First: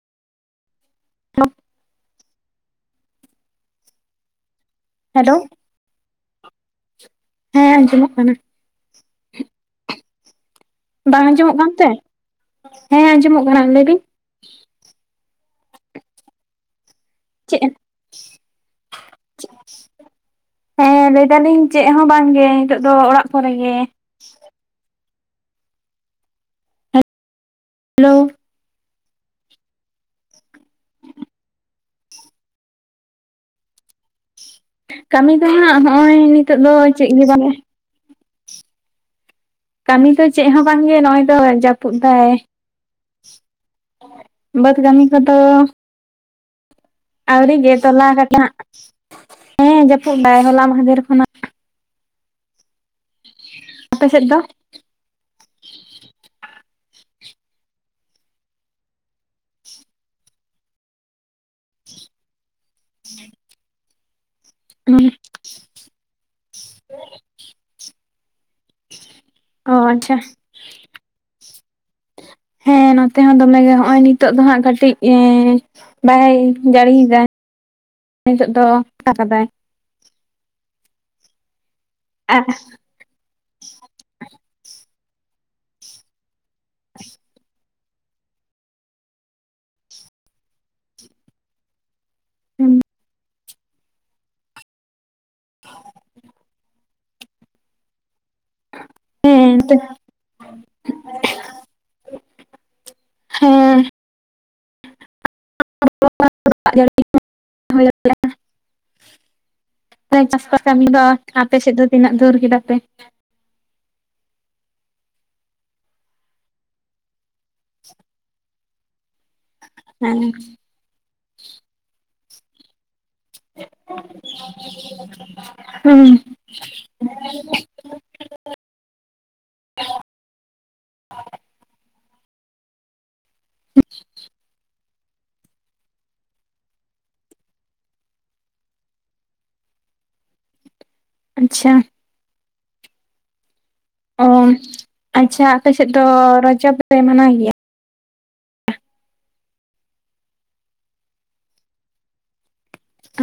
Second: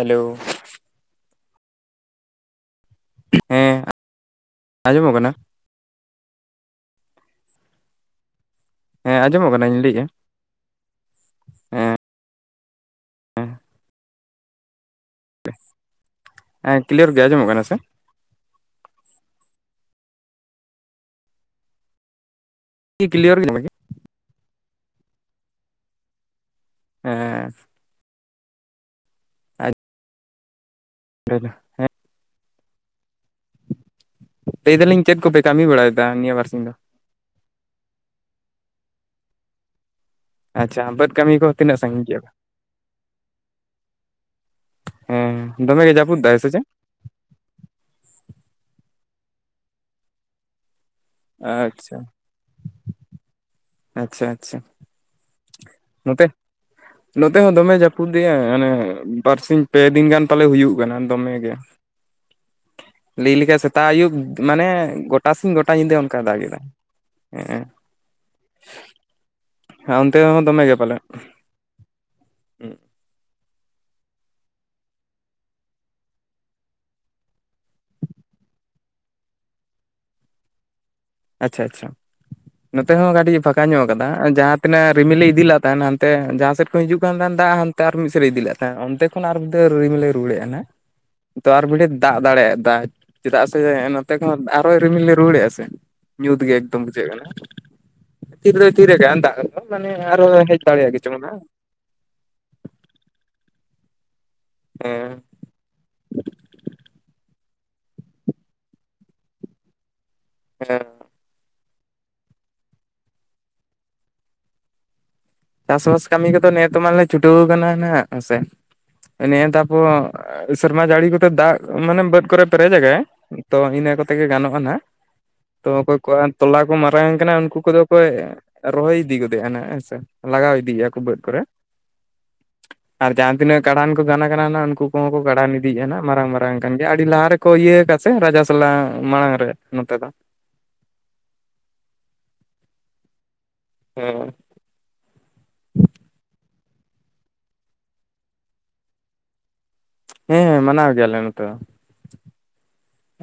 Hello. ᱦ [unintelligible] ᱦᱮᱸ ᱟᱸᱡᱚᱢᱚᱜ ᱠᱟᱱᱟ ᱾ ᱦᱮᱞᱳ ᱦᱮᱸ ᱟᱸᱡᱚᱢᱚᱜ ᱠᱟᱱᱟ ᱾ ᱦᱮᱸ ᱟᱸᱡᱚᱢᱚᱜ ᱠᱟᱱᱟᱧ ᱞᱟᱹᱭᱮᱜᱼᱟ ᱾ ᱵᱟᱝ ᱟᱸᱡᱚᱢᱚᱜ ᱠᱟᱱᱛᱮ ᱦᱮᱸ ᱟᱸᱡᱚᱢᱚᱜ ᱠᱟᱱᱟ ᱞᱟᱹᱭ ᱵᱤᱱ? ᱦᱮᱸ ᱠᱤᱞᱭᱟᱨ ᱜᱮ ᱟᱸᱡᱚᱢᱚᱜ ᱪᱮᱫ ᱠᱟᱱᱟ ᱥᱮ ᱦᱮᱸ ᱞᱟᱹᱭ ᱫᱟᱞᱤᱧ ᱪᱮᱫ ᱦᱚᱸ ᱵᱟᱝᱜᱮ ᱾ ᱱᱤᱛᱚᱜ ᱫᱚ ᱚᱲᱟᱜ ᱠᱞᱤᱭᱟᱨ ᱠᱚᱨᱮ ᱟᱸᱡᱚᱢᱚᱜ ᱦᱮᱸ ᱜᱮ ᱾ ᱦᱮᱸ ᱦᱮᱞᱳ ᱟᱸᱡᱼᱼ ᱞᱟᱹᱭᱢᱮ? ᱞᱟᱹᱭ ᱫᱟᱞᱤᱧ ᱪᱮᱫ ᱠᱟᱹᱢᱤ ᱠᱚᱯᱮ ᱫᱚᱦᱟᱸᱜ ᱵᱟᱲᱟᱭᱮᱫᱟ ᱱᱚᱜᱼᱚᱭ ᱱᱤᱭᱟᱹ ᱱᱤᱛᱳᱜ ᱵᱟᱨᱥᱤᱧ ᱫᱚ ᱪᱮᱫ ᱜᱮ ᱵᱟᱱᱩᱜ-ᱟ᱾ ᱠᱟᱹᱢᱤ ᱫᱚ ᱪᱮᱫ ᱦᱚᱸ ᱵᱟᱝ ᱟᱪᱪᱷᱟ ᱜᱮ ᱵᱟᱹᱫᱽ ᱱᱚᱜᱼᱚᱭ ᱫᱚ ᱠᱟᱹᱢᱤ ᱠᱚ ᱛᱤᱱᱟᱹᱜ ᱡᱟᱹᱯᱩᱫ ᱥᱟᱺᱜᱤᱧ ᱫᱟᱭ, ᱠᱮᱫᱟ ᱵᱟᱹᱫᱽ ᱠᱟᱹᱢᱤ ᱠᱚᱫᱚᱼᱼ ᱦᱮᱸ ᱫᱚᱢᱮ ᱜᱮ ᱡᱟᱹᱯᱩᱫ ᱫᱟᱭ ᱥᱮ ᱪᱮᱫ ᱟᱹᱣᱨᱤᱜᱮ ᱛᱚᱞᱟᱦᱟᱴᱟᱜ ᱦᱮᱸ ᱡᱟᱹᱯᱩᱫ ᱫᱟᱭ ᱦᱚᱞᱟ ᱢᱟᱦᱫᱮᱨ ᱠᱷᱚᱱᱟᱜ᱾ ᱟᱪᱪᱷᱟ ᱟᱯᱮ ᱟᱪᱪᱷᱟ ᱥᱮᱫ ᱫᱚ ᱟᱪᱪᱷᱟ᱾ ᱱᱚᱛᱮᱼᱼ ᱱᱚᱛᱮ ᱦᱚᱸ ᱫᱚᱢᱮ ᱡᱟᱹᱯᱩᱫᱮᱜᱭᱟ ᱢᱟᱱᱮ ᱵᱟᱨᱥᱤᱧ ᱯᱮ ᱫᱤᱱ ᱜᱟᱱ ᱯᱟᱞᱮ ᱦᱩᱭᱩᱜ ᱠᱟᱱᱟ ᱫᱚᱢᱮ ᱜᱮ ᱼᱼ ᱞᱟᱹᱭ ᱞᱮᱠᱷᱟ ᱥᱮᱛᱟᱜ ᱟᱹᱭᱩᱵ ᱢᱟᱱᱮ ᱜᱚᱴᱟ ᱥᱤᱧ ᱜᱚᱴᱟ ᱧᱤᱫᱟᱹ ᱚᱱᱠᱟ ᱫᱟᱜ ᱮᱫᱟ᱾ ᱚ ᱦᱮᱸ ᱟᱪᱪᱷᱟ ᱚᱱᱛᱮ ᱦᱚᱸ ᱫᱚᱢᱮ ᱜᱮ ᱯᱟᱞᱮᱜ ᱾ ᱦᱮᱸ ᱱᱚᱛᱮ ᱦᱚᱸ ᱫᱚᱢᱮ ᱜᱮ ᱦᱚᱜᱼᱚᱭ ᱱᱤᱛᱚᱜ ᱫᱚ ᱦᱟᱸᱜ ᱠᱟᱹᱴᱤᱡ ᱼᱼ ᱵᱟᱭ ᱡᱟᱹᱲᱤᱭ ᱫᱟ ᱱᱤᱛᱚᱜ ᱫᱚ ᱯᱷᱟᱠᱟ ᱠᱟᱫᱟᱭ ᱾ ᱟᱪᱪᱷᱟ ᱟᱪᱪᱷᱟ᱾ ᱟᱨ ᱼᱼ [inaudible] ᱱᱚᱛᱮ ᱦᱚᱸ ᱠᱟᱹᱴᱤᱡ ᱯᱷᱟᱸᱠᱟ ᱧᱚᱜ ᱟᱠᱟᱫᱟ ᱡᱟᱦᱟᱸ ᱛᱤᱱᱟᱹᱜ ᱨᱤᱢᱤᱞᱤ ᱤᱫᱤ ᱞᱮᱫ ᱛᱟᱦᱮᱸᱱ ᱦᱟᱱᱛᱮ ᱡᱟᱦᱟᱸ ᱥᱮᱫ ᱠᱷᱚᱡ ᱦᱤᱡᱩᱜ ᱠᱟᱱ ᱛᱟᱦᱮᱸᱱ ᱫᱟᱜ ᱼᱼ ᱛᱟᱨ ᱢᱤᱫᱥᱮᱜ ᱨᱮ ᱤᱫᱤ ᱞᱮᱫ ᱛᱟᱦᱮᱸ ᱚᱱᱛᱮ ᱠᱷᱚᱱ ᱟᱨ ᱢᱤᱫ ᱨᱤᱢᱤᱞᱮ ᱨᱩᱣᱟᱹᱲᱮᱜ ᱟᱱᱟ ᱾ ᱛᱟᱨ ᱵᱚᱞᱮ ᱫᱟᱜ ᱫᱟᱲᱮᱭᱟᱜ ᱫᱟᱭ ᱦᱮᱸ ᱫᱟᱜ ᱪᱮᱫᱟᱜ ᱥᱮ ᱱᱚᱛᱮ ᱠᱷᱚᱱ ᱟᱨᱚᱭ ᱨᱤᱢᱤᱞ ᱞᱮ ᱨᱩᱣᱟᱹᱲᱮᱜᱼᱟ ᱥᱮ ᱾ ᱧᱩᱛᱜᱮ ᱮᱠᱫᱚᱢ ᱵᱩᱡᱷᱟᱹᱜ ᱠᱟᱱᱟ᱾ ᱛᱤᱱ ᱨᱮ ᱛᱤᱨᱮ ᱜᱮ ᱫᱟᱜ ᱦᱮᱸ ᱢᱟᱱᱮ ᱟᱨᱚ ᱦᱮᱡ ᱫᱟᱲᱮᱭᱟᱜ ᱜᱮᱪᱚᱝ ᱦᱟᱸᱜ ᱾ ᱦᱮᱸ ᱼᱼ ᱦᱮᱸ ᱼᱼ [unintelligible] ᱫᱟᱜ ᱡᱟᱹᱲᱤ ᱦᱩᱭᱩᱜ ᱜᱮᱭᱟ ᱾ ᱦ [inaudible] ᱪᱟᱥᱟ ᱦᱮᱸ ᱠᱟᱹᱢᱤ ᱫᱚ ᱟᱯᱮ ᱥᱮᱫ ᱫᱚ ᱛᱤᱱᱟᱹᱜ ᱫᱷᱩᱨ ᱠᱮᱫᱟ ᱯᱮ, ᱪᱟᱥᱵᱟᱥ ᱠᱟᱹᱢᱤ ᱠᱚᱫᱚ ᱱᱮᱛ ᱢᱟᱞᱮ ᱪᱷᱩᱴᱟᱹᱣ ᱠᱟᱱᱟ ᱦᱟᱸᱜ ᱦᱮᱥᱮ ᱾ ᱱᱮ ᱛᱟᱯᱚᱨ ᱦᱮᱸ ᱥᱮᱨᱢᱟ ᱡᱟᱹᱲᱤ ᱠᱚᱛᱮ ᱫᱟᱜ ᱢᱟᱱᱮ ᱵᱟᱹᱫᱽ ᱠᱚᱨᱮ ᱯᱮᱨᱮᱡ ᱮᱜᱮ ᱾ ᱛᱚ ᱤᱱᱟᱹ ᱠᱚᱛᱮ ᱜᱮ ᱜᱟᱱᱚᱜᱼᱟ ᱱᱟᱜ ᱛᱚ ᱚᱠᱚᱭ ᱦᱩᱸ ᱠᱚᱣᱟᱜ ᱼᱼ ᱛᱚᱞᱟ ᱠᱚ ᱢᱟᱨᱟᱝ ᱠᱟᱱᱟ ᱩᱱᱠᱩ ᱠᱚᱫᱚ ᱠᱚ ᱨᱚᱦᱚᱭ ᱤᱫᱤ ᱜᱚᱫᱮᱼᱟ ᱱᱟᱜ ᱦᱮᱸ ᱥᱮ᱾ ᱞᱟᱜᱟᱣ ᱤᱫᱤ ᱟᱠᱚ ᱵᱟᱹᱫᱽ ᱠᱚᱨᱮ ᱟᱨ ᱡᱟᱦᱟᱸ ᱛᱤᱱᱟᱹᱜ ᱠᱟᱲᱟᱱ ᱠᱚ ᱜᱟᱱ ᱠᱟᱱᱟ ᱩᱱᱠᱩᱼᱼ ᱟᱠᱚ ᱦᱚᱸᱠᱚ ᱠᱟᱲᱟᱱ ᱤᱫᱤᱜᱼᱟ ᱦᱟᱸᱜ ᱢᱟᱨᱟᱝ ᱢᱟᱨᱟᱝ ᱠᱟᱱ ᱜᱮᱭᱟ ᱟᱹᱰᱤ ᱞᱟᱦᱟ ᱨᱮᱠᱚ ᱤᱭᱟᱹ ᱟᱠᱟᱫ ᱥᱮ ᱨᱟᱡᱟ ᱥᱟᱞᱟᱜ ᱢᱟᱲᱟᱝ ᱨᱮ ᱱᱚᱛᱮ ᱫᱚ ᱾ ᱟᱪᱪᱷᱟ ᱾ ᱦᱮᱸ ᱚ ᱼᱼ ᱟᱪᱪᱷᱟ ᱟᱯᱮ ᱥᱮᱫ ᱫᱚ ᱨᱚᱡᱚ ᱫᱚᱯᱮ ᱢᱟᱱᱟᱭᱤ ᱜᱮᱭᱟ? ᱦᱮᱸ ᱢᱟᱱᱟᱣ ᱜᱮᱭᱟᱞᱮ ᱱᱚᱛᱮ ᱫᱚ ᱾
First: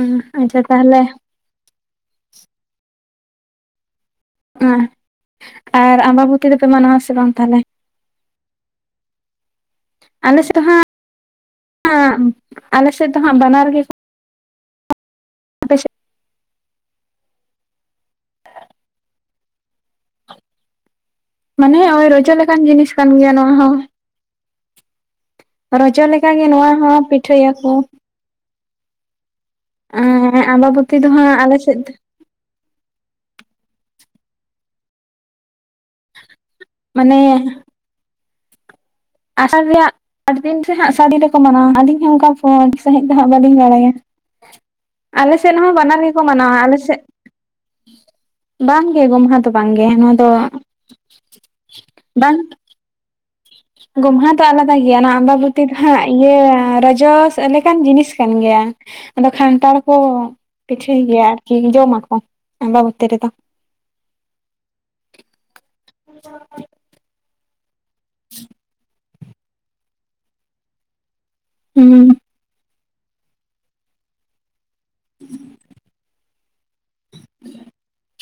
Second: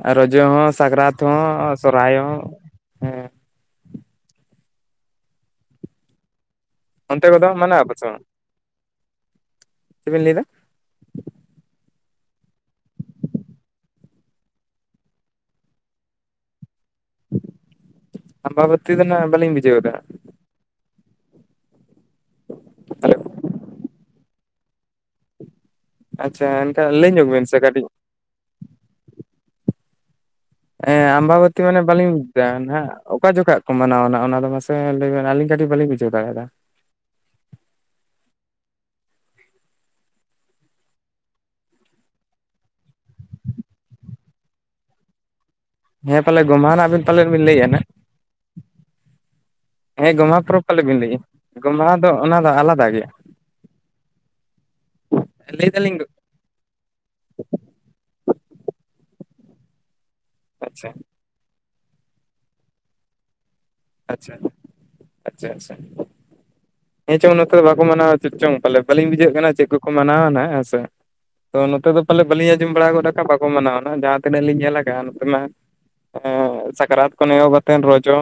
ᱟᱨ ᱨᱚᱡᱚ ᱟᱪᱪᱷᱟ ᱦᱚᱸ ᱛᱟᱦᱚᱞᱮ ᱥᱟᱠᱨᱟᱛ ᱦᱚᱸ ᱥᱚᱨᱦᱟᱭ ᱦᱚᱸ ᱦᱮᱸ ᱾ ᱦᱮᱸ ᱟᱨ ᱟᱢᱵᱟᱵᱚᱛᱤ ᱫᱚᱯᱮ ᱢᱟᱱᱟᱣᱟ ᱥᱮ ᱵᱟᱝ ᱛᱟᱞᱮ? ᱯᱪ [inaudible] ᱟᱞᱮ ᱥᱮᱫ ᱫᱚ ᱦᱟᱸᱜ ᱟᱞᱮ ᱥᱮᱫ ᱫᱚ ᱦᱟᱜ ᱵᱟᱱᱟᱨ ᱜᱮ ᱼᱼ ᱟᱯᱮᱥᱮᱜᱼᱼ ᱟᱢᱵᱟᱵᱚᱛᱤ ᱫᱚ ᱱᱟᱜ ᱵᱟᱞᱤᱧ ᱵᱩᱡᱷᱟᱹᱣ ᱮᱫᱟ ᱾ ᱢᱟᱱᱮ ᱚᱭ ᱨᱚᱡᱚ ᱞᱮᱠᱟᱱ ᱡᱤᱱᱤᱥ ᱠᱟᱱ ᱜᱮᱭᱟ ᱱᱚᱣᱟ ᱦᱚᱸ ᱾ ᱨᱚᱡᱚ ᱞᱮᱠᱟ ᱜᱮ ᱟᱪᱪᱷᱟ ᱱᱚᱣᱟ ᱮᱱᱠᱷᱟᱱ ᱦᱚᱸ ᱞᱟᱹᱭ ᱧᱚᱜ ᱵᱤᱱ ᱥᱮ ᱯᱤᱴᱷᱟᱹᱭᱟᱠᱚ ᱠᱟᱹᱴᱤᱡ ᱾ ᱦ [inaudible] ᱮᱸ ᱟᱢᱵᱟᱵᱚᱛᱤ ᱢᱟᱱᱮ ᱵᱟᱹᱞᱤᱧ ᱜᱟᱱ ᱦᱟᱸᱜ, ᱚᱠᱟ ᱡᱚᱠᱷᱟᱜ ᱠᱚ ᱢᱟᱱᱟᱣᱟ ᱚᱱᱟ ᱫᱚ ᱢᱟᱥᱮ ᱞᱟᱹᱭᱵᱮᱱ ᱟᱹᱞᱤᱧ ᱠᱟᱹᱴᱤᱡ ᱵᱟᱹᱞᱤᱧ ᱵᱩᱡᱷᱟᱹᱣ ᱫᱟᱲᱮᱭᱟᱫᱟ? ᱢᱟᱱᱮ ᱟᱥᱟᱲ ᱨᱮᱭᱟᱜ ᱟᱹᱰᱤ ᱫᱤᱱ ᱥᱮ ᱦᱟᱸᱜ ᱥᱟᱰᱤ ᱫᱚᱠᱚ ᱢᱟᱱᱟᱣᱟ ᱟᱞᱤᱧ ᱦᱚᱸ ᱚᱱᱠᱟ ᱯᱷᱳᱱ ᱥᱟᱦᱤᱡ ᱫᱚ ᱦᱟᱸᱜ ᱵᱟᱞᱤᱧ ᱵᱟᱲᱟᱭᱟ᱾ ᱟᱞᱮ ᱥᱮᱫ ᱦᱚᱸ ᱵᱟᱱᱟᱨ ᱜᱮᱠᱚ ᱦᱮᱸ ᱯᱟᱞᱮ ᱢᱟᱱᱟᱣᱟ ᱜᱚᱢᱦᱟ ᱟᱞᱮ ᱱᱟᱜ ᱥᱮᱜ ᱵᱤᱱ ᱯᱟᱞᱮᱫ ᱵᱤᱱ ᱞᱟᱹᱭᱮᱫᱼᱟ ᱱᱟᱜ ᱵᱟᱝᱜᱮ ᱜᱚᱢᱦᱟ ᱫᱚ ᱵᱟᱝᱜᱮ ᱱᱚᱣᱟ ᱦᱮᱸ ᱫᱚ ᱜᱚᱢᱦᱟ ᱯᱚᱨᱚᱵᱽ ᱯᱟᱞᱮ ᱵᱤᱱ ᱞᱟᱹᱭᱮᱫᱼᱟ ᱜᱚᱢᱦᱟ ᱫᱚ ᱚᱱᱟ ᱵᱟᱝ ᱫᱚ ᱟᱞᱟᱫᱟ ᱜᱮᱭᱟ᱾ ᱜᱚᱢᱦᱟ ᱫᱚ ᱟᱞᱫᱟ ᱜᱮᱭᱟ, ᱱᱟᱦᱟᱜ ᱟᱢᱵᱟᱵᱚᱛᱤ ᱞᱟᱹᱭ ᱫᱚ ᱦᱟᱸᱜ ᱫᱟᱞᱤᱧ ᱤᱭᱟᱹ ᱨᱚᱡᱚᱥ᱾ ᱞᱮᱠᱟᱱ ᱡᱤᱱᱤᱥ ᱠᱟᱱ ᱜᱮᱭᱟ ᱟᱫᱚ, ᱠᱷᱟᱱᱴᱟᱲ ᱠᱚ ᱟᱪᱪᱷᱟ ᱯᱤᱴᱷᱟᱹᱭ ᱜᱮᱭᱟ᱾ ᱠᱤᱝ ᱡᱚᱢ ᱢᱟᱠᱚ ᱟᱢᱵᱟᱵᱚᱛᱤ ᱨᱮᱫᱚ᱾ ᱟᱪᱪᱷᱟ, ᱟᱪᱪᱷᱟ ᱟᱪᱪᱷᱟ, ᱦᱮᱸ ᱪᱚ ᱱᱚᱛ ᱱᱚᱛᱮ ᱫᱚ ᱵᱟᱠᱚ ᱢᱟᱱᱟᱣᱟ ᱪᱮᱫ ᱪᱚᱝ ᱯᱟᱞᱮ ᱵᱟᱞᱤᱧ ᱵᱩᱡᱷᱟᱹᱜ ᱠᱟᱱᱟ ᱪᱮᱜ ᱠᱚᱠᱚ ᱢᱟᱱᱟᱣᱟ ᱱᱟᱜ ᱦᱮᱸ ᱥᱮ? ᱛᱚ ᱱᱚᱛᱮ ᱫᱚ ᱦᱩᱸ ᱯᱟᱞᱮ ᱵᱟᱞᱤᱧ ᱟᱸᱡᱚᱢ ᱵᱟᱲᱟ ᱜᱚᱫ ᱠᱟᱜ ᱵᱟᱠᱚ ᱢᱟᱱᱟᱣᱱᱟᱜ ᱡᱟᱦᱟᱸ ᱛᱤᱱᱟᱹᱜ ᱞᱤᱧ ᱧᱮᱞ ᱠᱟᱜᱼᱟ ᱱᱚᱛᱮ ᱢᱟ ᱥᱟᱠᱨᱟᱛ ᱠᱷᱚᱱ ᱮᱦᱚᱵ ᱟᱛᱮᱱ ᱨᱚᱡᱚ᱾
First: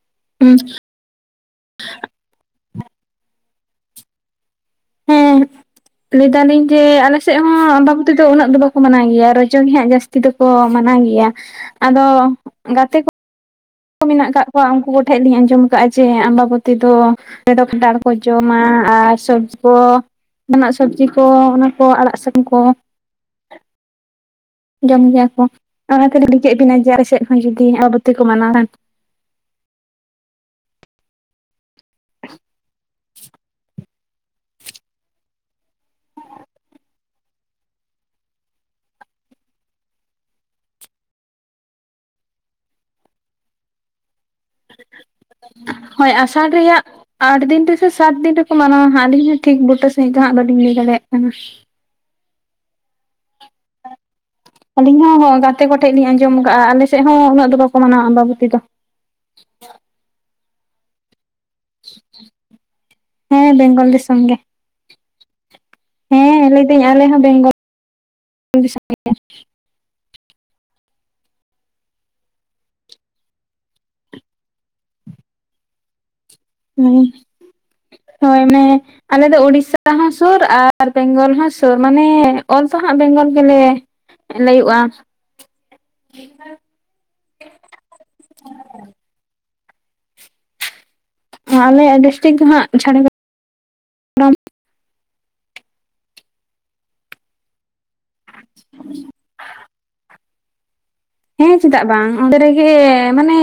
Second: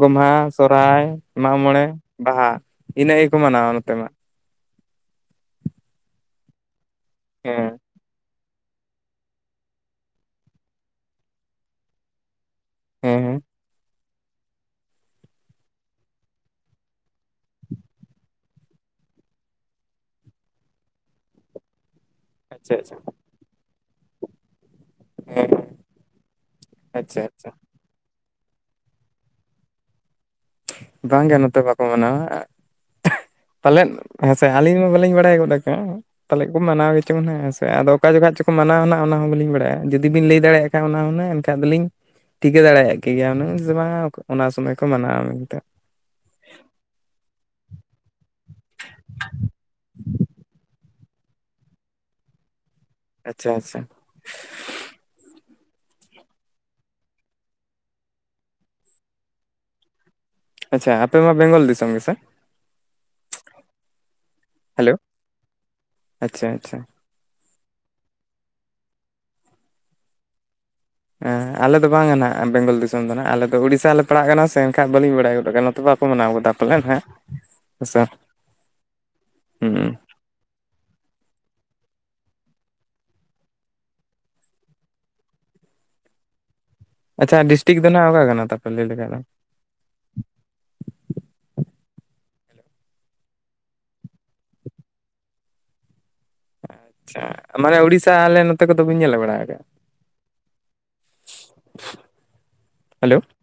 ᱜᱚᱢᱦᱟ ᱦᱩᱸ ᱥᱚᱨᱦᱟᱭ ᱢᱟᱜᱽ ᱢᱚᱬᱮ ᱵᱟᱦᱟ ᱤᱱᱟᱹᱜ ᱜᱮᱠᱚ ᱢᱟᱱᱟᱣᱟ ᱱᱚᱛᱮ ᱢᱟ᱾ ᱦᱮᱸ, ᱞᱟᱹᱭ ᱫᱟᱞᱤᱧ ᱡᱮ ᱟᱞᱮᱥᱮᱫ ᱦᱮᱸ, ᱟᱢᱵᱟᱵᱚᱛᱤ ᱫᱚ ᱩᱱᱟᱹᱜ ᱫᱚ ᱵᱟᱠᱚ ᱢᱟᱱᱟᱣ ᱜᱮᱭᱟ ᱨᱚᱡᱚ ᱜᱮ ᱦᱟᱸᱜ ᱡᱟᱹᱥᱛᱤ ᱫᱚᱠᱚ ᱢᱟᱱᱟᱣ ᱜᱮᱭᱟ᱾ ᱟᱫᱚ ᱜᱟᱛᱮ ᱠᱚ, ᱦᱮᱸ ᱦᱮᱸ, ᱢᱮᱱᱟᱜ ᱟᱠᱟᱫ ᱠᱚᱣᱟ ᱩᱱᱠᱩ ᱠᱚᱴᱷᱮᱡ ᱞᱤᱧ ᱟᱸᱡᱚᱢ ᱠᱟᱜᱼᱟ ᱡᱮ ᱟᱢᱵᱟᱵᱚᱛᱤ ᱫᱚ, ᱚ ᱫᱚ ᱠᱷᱚᱴᱟᱲ ᱠᱚ ᱡᱚᱢᱟ ᱟᱨ ᱥᱚᱵᱡᱤ ᱠᱚ, ᱡᱟᱦᱟᱱᱟᱜ ᱥᱚᱵᱽᱡᱤ ᱠᱚ ᱚᱱᱟ ᱠᱚ ᱟᱲᱟᱜ ᱥᱟᱠᱟ ᱟᱪᱪᱷᱟ ᱟᱪᱪᱷᱟ, ᱡᱚᱢ ᱜᱮᱭᱟ ᱠᱚ ᱦᱮᱸ ᱚᱱᱟᱛᱮᱞᱤ ᱠᱩᱞᱤ ᱠᱮᱫ ᱵᱤᱱᱟ ᱡᱮ ᱟᱞᱮ ᱟᱪᱪᱷᱟ ᱥᱮᱫ ᱦᱚᱸ ᱟᱪᱪᱷᱟ ᱡᱩᱫᱤ ᱟᱢᱵᱟᱵᱚᱛᱤ ᱠᱚ ᱢᱟᱱᱟᱣ ᱠᱷᱟᱱ? ᱵᱟᱝᱜᱮ ᱱᱚᱛᱮ ᱵᱟᱠᱚ ᱢᱟᱱᱟᱣᱟ᱾ ᱯᱟᱞᱮᱫ, ᱦᱮᱸᱥᱮ ᱟᱹᱞᱤᱧ ᱢᱟ ᱵᱟᱹᱞᱤᱧ ᱵᱟᱲᱟᱭ ᱜᱚᱫ ᱠᱟᱜ-ᱟ᱾ ᱯᱟᱞᱮᱜ ᱠᱚ ᱢᱟᱱᱟᱣ ᱜᱮᱪᱚᱝ ᱱᱟᱜ ᱦᱮᱸ ᱥᱮ ᱟᱫᱚ ᱚᱠᱟ ᱡᱚᱠᱷᱟᱡ ᱪᱚᱠᱚ ᱢᱟᱱᱟᱣᱟ ᱱᱟᱜ ᱚᱱᱟ ᱦᱚᱸ ᱵᱟᱹᱞᱤᱧ ᱵᱟᱲᱟᱭᱟ ᱡᱩᱫᱤᱵᱤᱱ ᱞᱟᱹᱭ ᱫᱟᱲᱮᱭᱟᱜ, ᱮᱠᱷᱟᱱ ᱚᱱᱟ ᱦᱩᱱᱟᱹᱜ ᱮᱱᱠᱟᱱ ᱫᱚᱞᱤᱧ ᱴᱷᱤᱠᱟᱹ ᱫᱟᱲᱮᱭᱟᱜ ᱠᱮ ᱜᱮᱭᱟ ᱦᱩᱱᱟᱹᱝ ᱥᱮ ᱵᱟᱝ ᱚᱱᱟ ᱥᱚᱢᱚᱭ ᱠᱚ ᱢᱟᱱᱟᱣᱟ᱾ ᱢᱮᱱᱛᱮ ᱦᱳᱭ ᱟᱥᱟᱲ ᱨᱮᱭᱟᱜ, ᱟᱴ ᱫᱤᱱ ᱨᱮᱥᱮ ᱥᱟᱛ ᱫᱤᱱ ᱨᱮᱠᱚ ᱢᱟᱱᱟᱣᱟ ᱦᱟᱸᱜ ᱟᱹᱞᱤᱧ ᱦᱚᱸ ᱴᱷᱤᱠ ᱵᱩᱴᱟᱹ ᱥᱟᱺᱦᱤᱡ ᱫᱚ ᱦᱟᱸᱜ ᱵᱟᱹᱞᱤᱧ ᱞᱟᱹᱭ ᱫᱟᱲᱮᱭᱟᱜ ᱠᱟᱱᱟ᱾ ᱟᱪᱪᱷᱟ ᱟᱪᱪᱷᱟ, ᱟᱹᱞᱤᱧ ᱦᱚᱸ ᱜᱟᱛᱮ ᱠᱚᱴᱷᱮᱱᱡ ᱞᱤᱧ ᱟᱸᱡᱚᱢ ᱠᱟᱼᱟ, ᱟᱞᱮ ᱥᱮᱫ ᱦᱚᱸ ᱩᱱᱟᱹᱜ ᱫᱚ ᱵᱟᱠᱚ ᱢᱟᱱᱟᱣᱟ ᱟᱢᱵᱟᱵᱩᱛᱤ ᱫᱚ᱾ ᱟᱪᱪᱷᱟ ᱟᱯᱮ ᱢᱟ ᱵᱮᱝᱜᱚᱞ ᱫᱤᱥᱚᱢ ᱜᱮᱥᱮ? ᱦᱮᱸ ᱵᱮᱝᱜᱚᱞ ᱫᱤᱥᱚᱢ ᱜᱮ ᱦᱮᱞᱳ? ᱟᱪᱪᱷᱟ ᱦᱮᱸ ᱟᱪᱪᱷᱟ ᱞᱟᱹᱭᱫᱟᱹᱧ ᱟᱞᱮ ᱦᱚᱸ ᱵᱮᱝᱜᱚᱞ [unintelligible] ᱫᱤᱥᱚᱢ ᱜᱮ᱾ ᱦᱮᱸ ᱟᱞᱮ ᱫᱚ ᱵᱟᱝᱟ ᱱᱟᱜ ᱵᱮᱝᱜᱚᱞ ᱫᱤᱥᱚᱢ ᱫᱚ ᱱᱟᱜ ᱟᱞᱮ ᱫᱚ ᱩᱲᱤᱥᱥᱟ ᱞᱮ ᱯᱟᱲᱟᱜ ᱠᱟᱱᱟ ᱥᱮ ᱮᱱᱠᱷᱟᱱ ᱵᱟᱹᱞᱤᱧ ᱵᱟᱲᱟᱭ ᱜᱚᱫ ᱠᱟᱱᱟ ᱱᱚᱛᱮ ᱵᱟᱠᱚ ᱢᱟᱱᱟᱣ ᱜᱚᱫᱟ᱾ ᱯᱟᱞᱮᱱ ᱦᱟᱸᱜ ᱦᱮᱸ, ᱦᱮᱸᱥᱮ ᱦᱳᱭ ᱢᱟᱱᱮ ᱟᱞᱮ ᱫᱚ ᱩᱲᱤᱥᱥᱟ ᱦᱩᱸ ᱦᱚᱸ, ᱥᱩᱨ ᱟᱨ ᱵᱮᱝᱜᱚᱞ ᱦᱚᱸ ᱥᱩᱨ ᱢᱟᱱᱮ ᱚᱞ ᱫᱚ ᱦᱟᱸᱜ ᱵᱮᱝᱜᱚᱞ ᱜᱮᱞᱮ ᱞᱟᱹᱭᱚᱜᱼᱟ᱾ ᱟᱪᱪᱷᱟ ᱰᱤᱥᱴᱤᱠ ᱫᱚ ᱱᱟᱜ ᱚᱠᱟ ᱠᱟᱱᱟ ᱛᱟᱯᱮ ᱞᱟᱹᱭ ᱞᱮᱠᱟ ᱫᱚ, ᱟᱞᱮ ᱰᱤᱥᱴᱤᱠ ᱫᱚ ᱦᱟᱸᱜ ᱡᱷᱟᱨ ᱟᱪᱪᱷᱟ, ᱢᱟᱱᱮ ᱩᱲᱤᱥᱥᱟ ᱟᱞᱮ ᱱᱚᱛᱮ ᱠᱚᱫᱚ ᱵᱤᱱ ᱧᱮᱞ ᱵᱟᱲᱟ ᱠᱟᱜ-ᱟ᱾ ᱦᱮᱸ ᱪᱮᱫᱟᱜ ᱵᱟᱝ ᱚᱸᱰᱮ ᱨᱮᱜᱮ ᱦᱮᱞᱳ ᱢᱟᱱᱮ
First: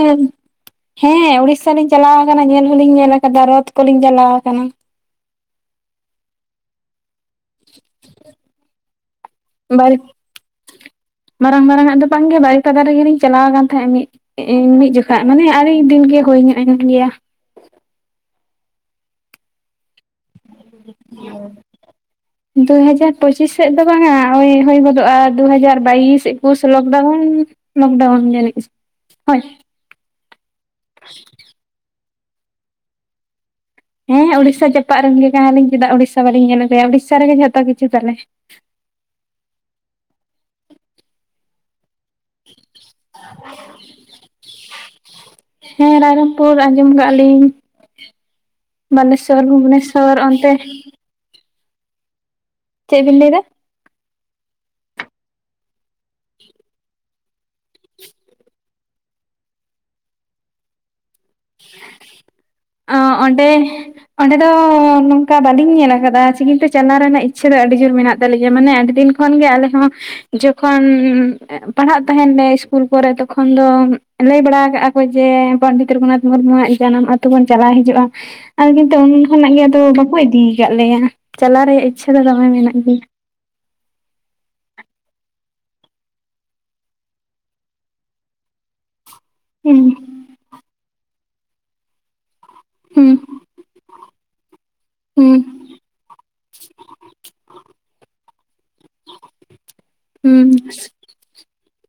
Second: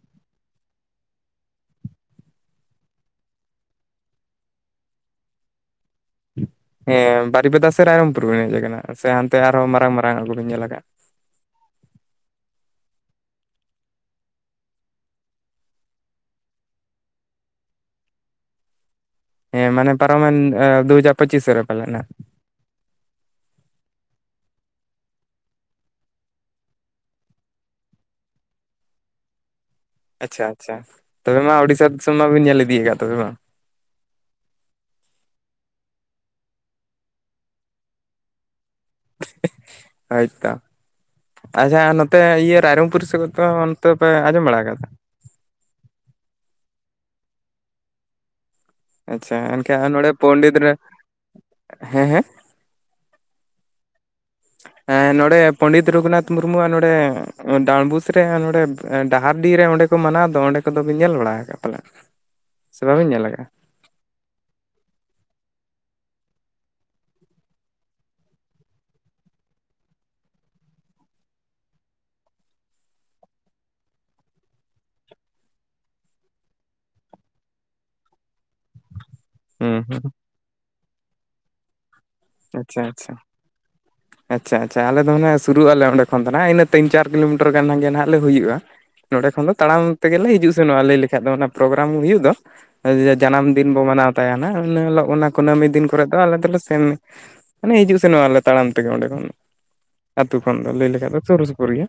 ᱦᱮᱸ ᱩᱲᱤᱥᱟ ᱞᱤᱧ ᱪᱟᱞᱟᱣ ᱟᱠᱟᱱᱟ ᱧᱮᱞ ᱦᱚᱞᱤᱧ ᱧᱮᱞ ᱟᱠᱟᱫᱟ ᱨᱚᱛᱷ ᱠᱚᱞᱤᱧ ᱪᱟᱞᱟᱣ ᱟᱠᱟᱱᱟ᱾ ᱦᱮᱸ ᱵᱟᱨᱤᱯᱟᱫᱟ ᱥᱮ ᱨᱟᱭᱨᱚᱝᱯᱩᱨ ᱵᱮᱱ ᱦᱮᱡ ᱟᱠᱟᱱᱟ ᱥᱮ ᱦᱟᱱᱛᱮ ᱟᱨᱦᱚᱸ ᱵᱟᱨ ᱢᱟᱨᱟᱝ ᱢᱟᱨᱟᱝ ᱠᱚ ᱵᱮᱱ ᱧᱮᱞ ᱟᱠᱟᱜᱼᱟ᱾ ᱢᱟᱨᱟᱝ ᱢᱟᱨᱟᱝ ᱟᱜ ᱫᱚ ᱵᱟᱝ ᱜᱮ ᱵᱟᱨᱤᱯᱟᱫᱟ ᱨᱮᱜᱮ ᱞᱤᱧ ᱪᱟᱞᱟᱣ ᱟᱠᱟᱱ ᱛᱟᱦᱮᱸᱫ ᱢᱤᱫ ᱤᱧ ᱢᱤᱫ ᱡᱚᱠᱷᱟᱜ ᱢᱟᱱᱮ ᱟᱹᱞᱤᱧ ᱫᱤᱱ ᱜᱮ ᱦᱩᱭ ᱧᱚᱜ ᱮᱱ ᱜᱮᱭᱟ᱾ ᱦᱮᱸ ᱢᱟᱱᱮ ᱯᱟᱨᱚᱢᱮᱱ ᱮ ᱫᱩ ᱦᱟᱡᱟᱨ ᱯᱟᱪᱤᱥ ᱨᱮ ᱯᱟᱞᱮᱜ ᱦᱟᱸᱜ ᱫᱩᱦᱟᱡᱟᱨ ᱯᱚᱪᱤᱥ ᱥᱮᱫ ᱫᱚ ᱵᱟᱝᱼᱟ ᱳᱭ ᱦᱩᱭ ᱜᱚᱫᱚᱜᱼᱟ ᱫᱩ ᱦᱟᱡᱟᱨ ᱵᱟᱭᱤᱥ ᱮᱠᱩᱥ ᱞᱚᱠᱰᱟᱣᱩᱱ ᱞᱚᱠᱰᱟᱣᱩᱱ ᱧᱮᱞ ᱦᱳᱭ ᱟᱪᱪᱷᱟ ᱟᱪᱪᱷᱟ ᱛᱚᱵᱮ ᱢᱟ ᱩᱲᱤᱥᱟ ᱫᱤᱥᱚᱢ ᱢᱟᱵᱤᱱ ᱧᱮᱞ ᱤᱫᱤᱭᱠᱟᱫ ᱛᱚᱵᱮ ᱵᱟᱝ ᱦᱮᱸ ᱩᱲᱤᱥᱟ ᱡᱟᱯᱟᱜ ᱨᱮᱱ ᱜᱮ ᱠᱟᱱᱟ ᱞᱤᱧ ᱪᱮᱫᱟᱜ ᱩᱲᱤᱥᱟ ᱵᱟᱞᱤᱧ ᱧᱮᱞ ᱟᱹᱜᱩᱭᱟ᱾ ᱩᱲᱤᱥᱟ ᱨᱮ ᱡᱷᱚᱛᱚ ᱠᱤᱪᱷᱩ ᱛᱟᱞᱮ [unintelligible] ᱦᱳᱭ ᱛᱚ ᱟᱪᱪᱷᱟ ᱱᱚᱛᱮ ᱤᱭᱟᱹ ᱨᱟᱭᱨᱚᱝᱯᱩᱨ ᱥᱩᱨ ᱫᱚ ᱱᱚᱛᱮ ᱯᱮ ᱟᱸᱡᱚᱢ ᱵᱟᱲᱟ ᱟᱠᱟᱫᱟ᱾ ᱦᱮᱸ ᱨᱟᱭᱨᱚᱝᱯᱩᱨ ᱟᱸᱡᱚᱢ ᱟᱠᱟᱫ ᱞᱤᱧ ᱟᱪᱪᱷᱟ ᱵᱟᱞᱮᱥᱥᱚᱨ ᱵᱷᱩᱵᱱᱮᱥᱥᱚᱨ ᱚᱱᱛᱮ ᱦᱮᱸᱻᱦᱮᱸᱻ ᱪᱮᱫ ᱵᱤᱱ ᱞᱟᱹᱭᱫᱟ ᱮᱸ ᱱᱚᱸᱲᱮ ᱯᱚᱸᱰᱤᱛ ᱨᱚᱜᱷᱩᱱᱟᱛᱷ ᱢᱩᱨᱢᱩᱣᱟᱜ ᱱᱚᱸᱲᱮ ᱰᱟᱸᱰᱵᱩᱥ ᱨᱮ ᱦᱟᱸᱜ ᱱᱚᱸᱲᱮ ᱰᱟᱦᱟᱨᱰᱤᱦ ᱚᱸᱰᱮ ᱠᱚ ᱢᱟᱱᱟᱣ ᱫᱚ ᱚᱸᱰᱮ ᱠᱚᱫᱚ ᱵᱤᱱ ᱧᱮᱞ ᱵᱟᱲᱟ ᱟᱠᱟᱫ ᱯᱟᱞᱮ ᱥᱮ ᱚ ᱵᱟᱹᱵᱤᱱ ᱧᱮᱞ ᱟᱠᱟᱫᱼᱟ᱾ [unintelligible] ᱚᱸᱰᱮ ᱫᱚ ᱱᱚᱝᱠᱟ ᱵᱟᱹᱞᱤᱧ ᱧᱮᱞ ᱟᱠᱟᱫᱟ ᱪᱤᱠᱤᱱᱛᱮ ᱪᱟᱞᱟᱣ ᱨᱮᱱᱟᱜ ᱤᱪᱪᱷᱟᱹ ᱫᱚ ᱟᱹᱰᱤ ᱡᱳᱨ ᱢᱮᱱᱟᱜ ᱛᱟᱹᱞᱤᱧᱟ ᱢᱟᱱᱮ ᱟᱹᱰᱤ ᱫᱤᱱ ᱛᱚᱠᱷᱚᱱ ᱜᱮ ᱟᱞᱮ ᱦᱚᱸ ᱡᱚᱠᱷᱚᱱ ᱯᱟᱲᱦᱟᱜ ᱛᱟᱦᱮᱱ ᱞᱮ ᱤᱥᱠᱩᱞ ᱠᱚᱨᱮ ᱛᱚᱠᱷᱚᱱ ᱫᱚ ᱞᱟᱹᱭ ᱵᱟᱲᱟ ᱠᱟᱜᱼᱟ ᱠᱚ ᱡᱮ ᱯᱚᱸᱰᱤᱛ ᱨᱚᱜᱷᱩᱱᱟᱛᱷ ᱢᱩᱨᱢᱩ ᱣᱟᱜ ᱡᱟᱱᱟᱢ ᱟᱛᱳ ᱵᱚᱱ ᱪᱟᱞᱟᱣ ᱦᱤᱡᱩᱜᱼᱟ ᱟᱨ ᱠᱤᱱᱛᱩ ᱩᱱ ᱠᱷᱚᱱᱟᱜ ᱜᱮ ᱦᱩᱸ ᱟᱫᱚ ᱦᱩᱸ ᱵᱟᱠᱚ ᱤᱫᱤ ᱠᱟᱜ ᱞᱮᱭᱟ ᱪᱟᱞᱟᱣ ᱨᱮᱭᱟᱜ ᱤᱪᱪᱷᱟᱹ ᱫᱚ ᱫᱚᱢᱮ ᱢᱮᱱᱟᱜ ᱟᱪᱪᱷᱟ ᱜᱮᱭᱟ ᱟᱪᱪᱷᱟ ᱟᱪᱪᱷᱟ ᱟᱪᱪᱷᱟ ᱟᱞᱮ ᱫᱚ ᱦᱟᱸᱜ ᱥᱩᱨᱩᱜ ᱟᱞᱮ ᱚᱸᱰᱮ ᱠᱷᱚᱱ ᱫᱚ ᱱᱷᱟᱜ ᱤᱱᱟᱹ ᱛᱤᱱ ᱪᱟᱨ ᱠᱤᱞᱳᱢᱤᱴᱟᱨ ᱜᱟᱱ ᱜᱮ ᱱᱟᱦᱟᱜ ᱞᱮ ᱦᱩᱭᱩᱜᱼᱟ᱾ ᱱᱚᱸᱰᱮ ᱠᱷᱚᱱ ᱫᱚ ᱦᱮᱸ ᱛᱟᱲᱟᱢ ᱛᱮᱜᱮ ᱞᱮ ᱦᱤᱡᱩᱜ ᱥᱮᱱᱚᱜᱼᱟ ᱞᱟᱹᱭ ᱞᱮᱠᱷᱟᱡ ᱫᱚ ᱚᱱᱟ ᱯᱨᱳᱜᱨᱟᱢ ᱦᱩᱭᱩᱜ ᱫᱚ ᱱᱚᱜᱼᱚᱭ ᱦᱩᱸ ᱡᱮ ᱡᱟᱱᱟᱢ ᱫᱤᱱ ᱵᱚᱱ ᱢᱟᱱᱟᱣ ᱛᱟᱭᱟ ᱱᱷᱟᱜ ᱩᱱᱟ ᱦᱤᱞᱚᱜ ᱚᱱᱟ ᱦᱩᱸ ᱠᱩᱱᱟᱹᱢᱤ ᱫᱤᱱ ᱠᱚᱨᱮ ᱫᱚ ᱟᱞᱮ ᱫᱚᱞᱮ ᱥᱮᱱ ᱢᱟᱱᱮ ᱦᱤᱡᱩᱜ ᱥᱮᱱᱚᱜ ᱟᱞᱮ ᱛᱟᱲᱟᱢ ᱛᱮᱜᱮ ᱚᱸᱰᱮ ᱠᱷᱚᱱ ᱟᱹᱛᱩ ᱦᱩᱸ ᱠᱷᱚᱱ ᱫᱚ ᱞᱟᱹᱭ ᱞᱮᱠᱷᱟᱱ ᱫᱚ ᱥᱩᱨ ᱥᱩᱯᱩᱨ ᱜᱮ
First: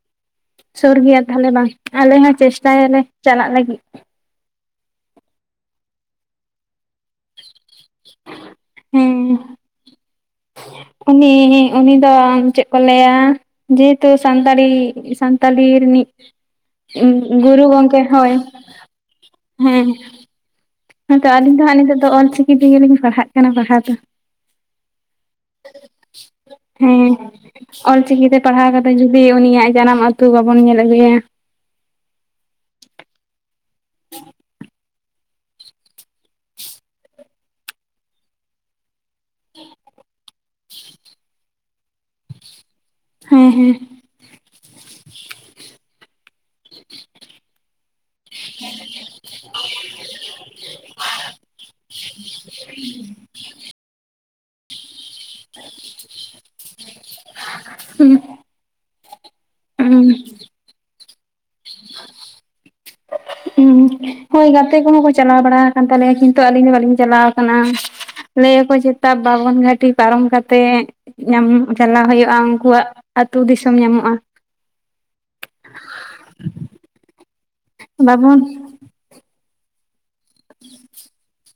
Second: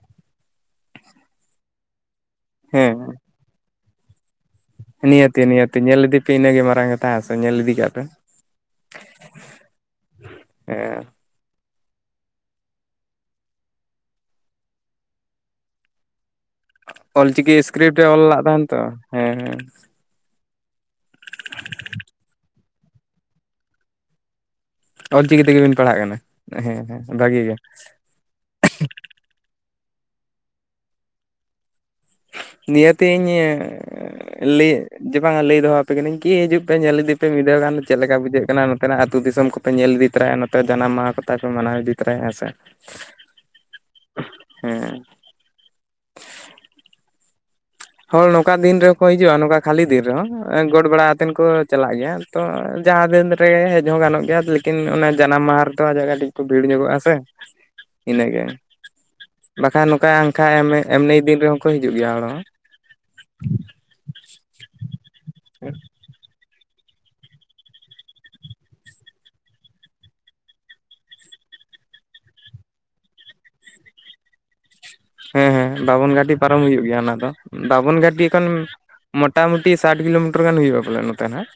ᱥᱩᱨ ᱜᱮᱭᱟ ᱛᱟᱦᱞᱮ ᱵᱟᱝ ᱟᱞᱮ ᱦᱚᱸ ᱪᱮᱥᱴᱟᱭᱟᱞᱮ ᱪᱟᱞᱟᱜ ᱞᱟᱹᱜᱤᱫ ᱱᱤᱭᱟᱺᱛᱤ ᱱᱤᱭᱟᱺᱛᱤ ᱧᱮᱞ ᱤᱫᱤ ᱯᱮ ᱤᱱᱟᱹ ᱜᱮ ᱢᱟᱨᱟᱝ ᱠᱟᱛᱷᱟ ᱟᱥ ᱧᱮᱞ ᱤᱫᱤ ᱠᱟᱜ ᱯᱮ ᱦᱮᱸ᱾ ᱦᱮᱸ ᱩᱱᱤ ᱩᱱᱤ ᱫᱚ ᱪᱮᱫ ᱠᱚ ᱞᱟᱹᱭᱟ ᱡᱮᱦᱮᱛᱩ ᱥᱟᱱᱛᱟᱲᱤ ᱥᱟᱱᱛᱟᱲᱤ ᱨᱤᱱᱤᱡ [unintelligible] ᱚᱞᱪᱤᱠᱤ ᱜᱩᱨᱩ ᱥᱠᱨᱤᱯᱴ ᱜᱚᱝᱠᱮ ᱨᱮ ᱚᱞ ᱦᱳᱭ ᱞᱟᱜ ᱛᱟᱦᱮᱱ ᱛᱚ ᱦᱮᱸ ᱦᱮᱸ ᱦᱮᱸ ᱛᱚ ᱟᱹᱞᱤᱧ ᱫᱚ ᱦᱟᱸᱜ ᱱᱤᱛᱚᱜ ᱫᱚ ᱚᱞᱪᱤᱠᱤ ᱛᱮᱜᱮ ᱞᱤᱧ ᱯᱟᱲᱦᱟᱜ ᱠᱟᱱᱟ ᱯᱟᱲᱦᱟᱣ ᱫᱚ ᱚᱞᱪᱤᱠᱤ ᱛᱮᱜᱮ ᱵᱤᱱ ᱯᱟᱲᱦᱟᱜ ᱠᱟᱱᱟ ᱦᱮᱸᱻᱦᱮᱸᱻ ᱵᱷᱟᱹᱜᱤ ᱜᱮ ᱪᱤᱠᱤ ᱛᱮ ᱯᱟᱲᱦᱟᱣ ᱠᱟᱛᱮ ᱡᱩᱫᱤ ᱩᱱᱤᱭᱟᱜ ᱡᱟᱱᱟᱢ ᱟᱹᱛᱩ ᱵᱟᱵᱚᱱ ᱧᱮᱞ ᱟᱹᱜᱩᱭᱟ᱾ ᱱᱤᱭᱟᱹᱛᱤᱧ ᱞᱟᱹᱭᱟᱹᱜ ᱡᱮ ᱵᱟᱝ ᱞᱟᱹᱭ ᱫᱚᱦᱚ ᱟᱯᱮ ᱠᱟᱹᱱᱟᱹᱧ ᱠᱤ ᱦᱤᱡᱩᱜ ᱯᱮ ᱧᱮᱞ ᱤᱫᱤ ᱯᱮ ᱢᱤᱫ ᱫᱷᱟᱹᱣ ᱜᱟᱱ ᱪᱮᱫ ᱞᱮᱠᱟ ᱵᱩᱡᱷᱟᱹᱜ ᱠᱟᱱᱟ ᱱᱚᱛᱮ ᱱᱟᱜ ᱟᱹᱛᱩ ᱫᱤᱥᱚᱢ ᱠᱚ ᱯᱮ ᱧᱮᱞ ᱤᱫᱤ ᱛᱚᱨᱟᱭᱟ ᱱᱚᱛᱮ ᱡᱟᱱᱟᱢ ᱢᱟᱦᱟ ᱠᱚᱛᱟᱭ ᱯᱮ ᱢᱟᱱᱟᱣ ᱤᱫᱤ ᱛᱚᱨᱟᱭᱟ ᱦᱮᱸ ᱥᱮ ᱦᱮᱸᱻᱦᱮᱸᱻ ᱦᱮᱸ᱾ [inaudible] ᱦᱚᱲ ᱱᱚᱝᱠᱟ ᱫᱤᱱ ᱨᱮᱦᱚᱸ ᱠᱚ ᱦᱤᱡᱩᱜᱼᱟ ᱱᱚᱝᱠᱟ ᱠᱷᱟᱹᱞᱤ ᱫᱤᱱ ᱨᱮᱦᱚᱸ ᱟᱸ ᱜᱚᱴ ᱵᱟᱲᱟ ᱟᱛᱮᱱ ᱠᱚ ᱪᱟᱞᱟᱜ ᱜᱮᱭᱟ ᱛᱚ ᱡᱟᱦᱟᱸ ᱫᱤᱱ ᱨᱮ ᱦᱮᱡ ᱦᱚᱸ ᱜᱟᱱᱚᱜ ᱜᱮᱭᱟ ᱛᱤᱱ ᱚᱱᱟ ᱡᱟᱱᱟᱢ ᱢᱟᱦᱟ ᱨᱮᱫᱚ ᱡᱟᱭᱜᱟ ᱴᱤᱜ ᱠᱚ ᱵᱷᱤᱲ ᱧᱚᱜᱚᱜᱼᱟ ᱥᱮ ᱦᱩᱸ ᱤᱱᱟᱹᱜᱮ, ᱵᱟᱠᱷᱟᱱ ᱦᱩᱸ ᱱᱚᱝᱠᱟ ᱟᱝᱠᱷᱟ ᱮᱢ ᱮᱢᱱᱤ ᱫᱤᱱ ᱨᱮᱦᱚᱸ ᱠᱚ ᱦᱤᱡᱩᱜ ᱜᱮᱭᱟ ᱦᱚᱲ ᱦᱚᱸ ᱩᱸ, ᱦᱳᱭ ᱜᱟᱛᱮ ᱠᱚᱦᱚᱸ ᱠᱚ ᱪᱟᱞᱟᱣ ᱵᱟᱲᱟ ᱟᱠᱟᱱ ᱛᱟᱞᱮᱭᱟ ᱠᱤᱱᱛᱩ ᱟᱹᱞᱤᱧ ᱫᱚ ᱵᱟᱹᱞᱤᱧ ᱪᱟᱞᱟᱣ ᱟᱠᱟᱱᱟ, ᱞᱟᱹᱭᱟᱠᱚ ᱪᱮᱛᱟ ᱵᱟᱵᱟᱱ ᱜᱷᱟᱴᱤ ᱯᱟᱨᱚᱢ ᱠᱟᱛᱮᱜ, ᱧᱟᱢ ᱪᱟᱞᱟᱣ ᱦᱩᱭᱩᱜᱼᱟ ᱩᱱᱠᱩᱣᱟᱜ ᱟᱹᱛᱩ ᱫᱤᱥᱚᱢ ᱧᱟᱢᱚᱜᱼᱟ, ᱦᱮᱸ ᱦᱮᱸ ᱵᱟᱵᱚᱱ ᱜᱟᱹᱰᱤ ᱯᱟᱨᱚᱢ ᱦᱩᱭᱩᱜ ᱜᱮᱭᱟ ᱚᱱᱟ ᱫᱚ ᱵᱟᱵᱚᱱ ᱜᱟᱹᱰᱤ ᱠᱷᱚᱱ ᱢᱚᱴᱟᱢᱩᱴᱤ ᱥᱟᱴ ᱠᱤᱞᱳᱢᱤᱴᱟᱨ ᱜᱟᱱ ᱦᱩᱭᱩᱜᱼᱟ ᱵᱚᱞᱮ ᱱᱚᱛᱮ ᱱᱟᱦᱟᱜ,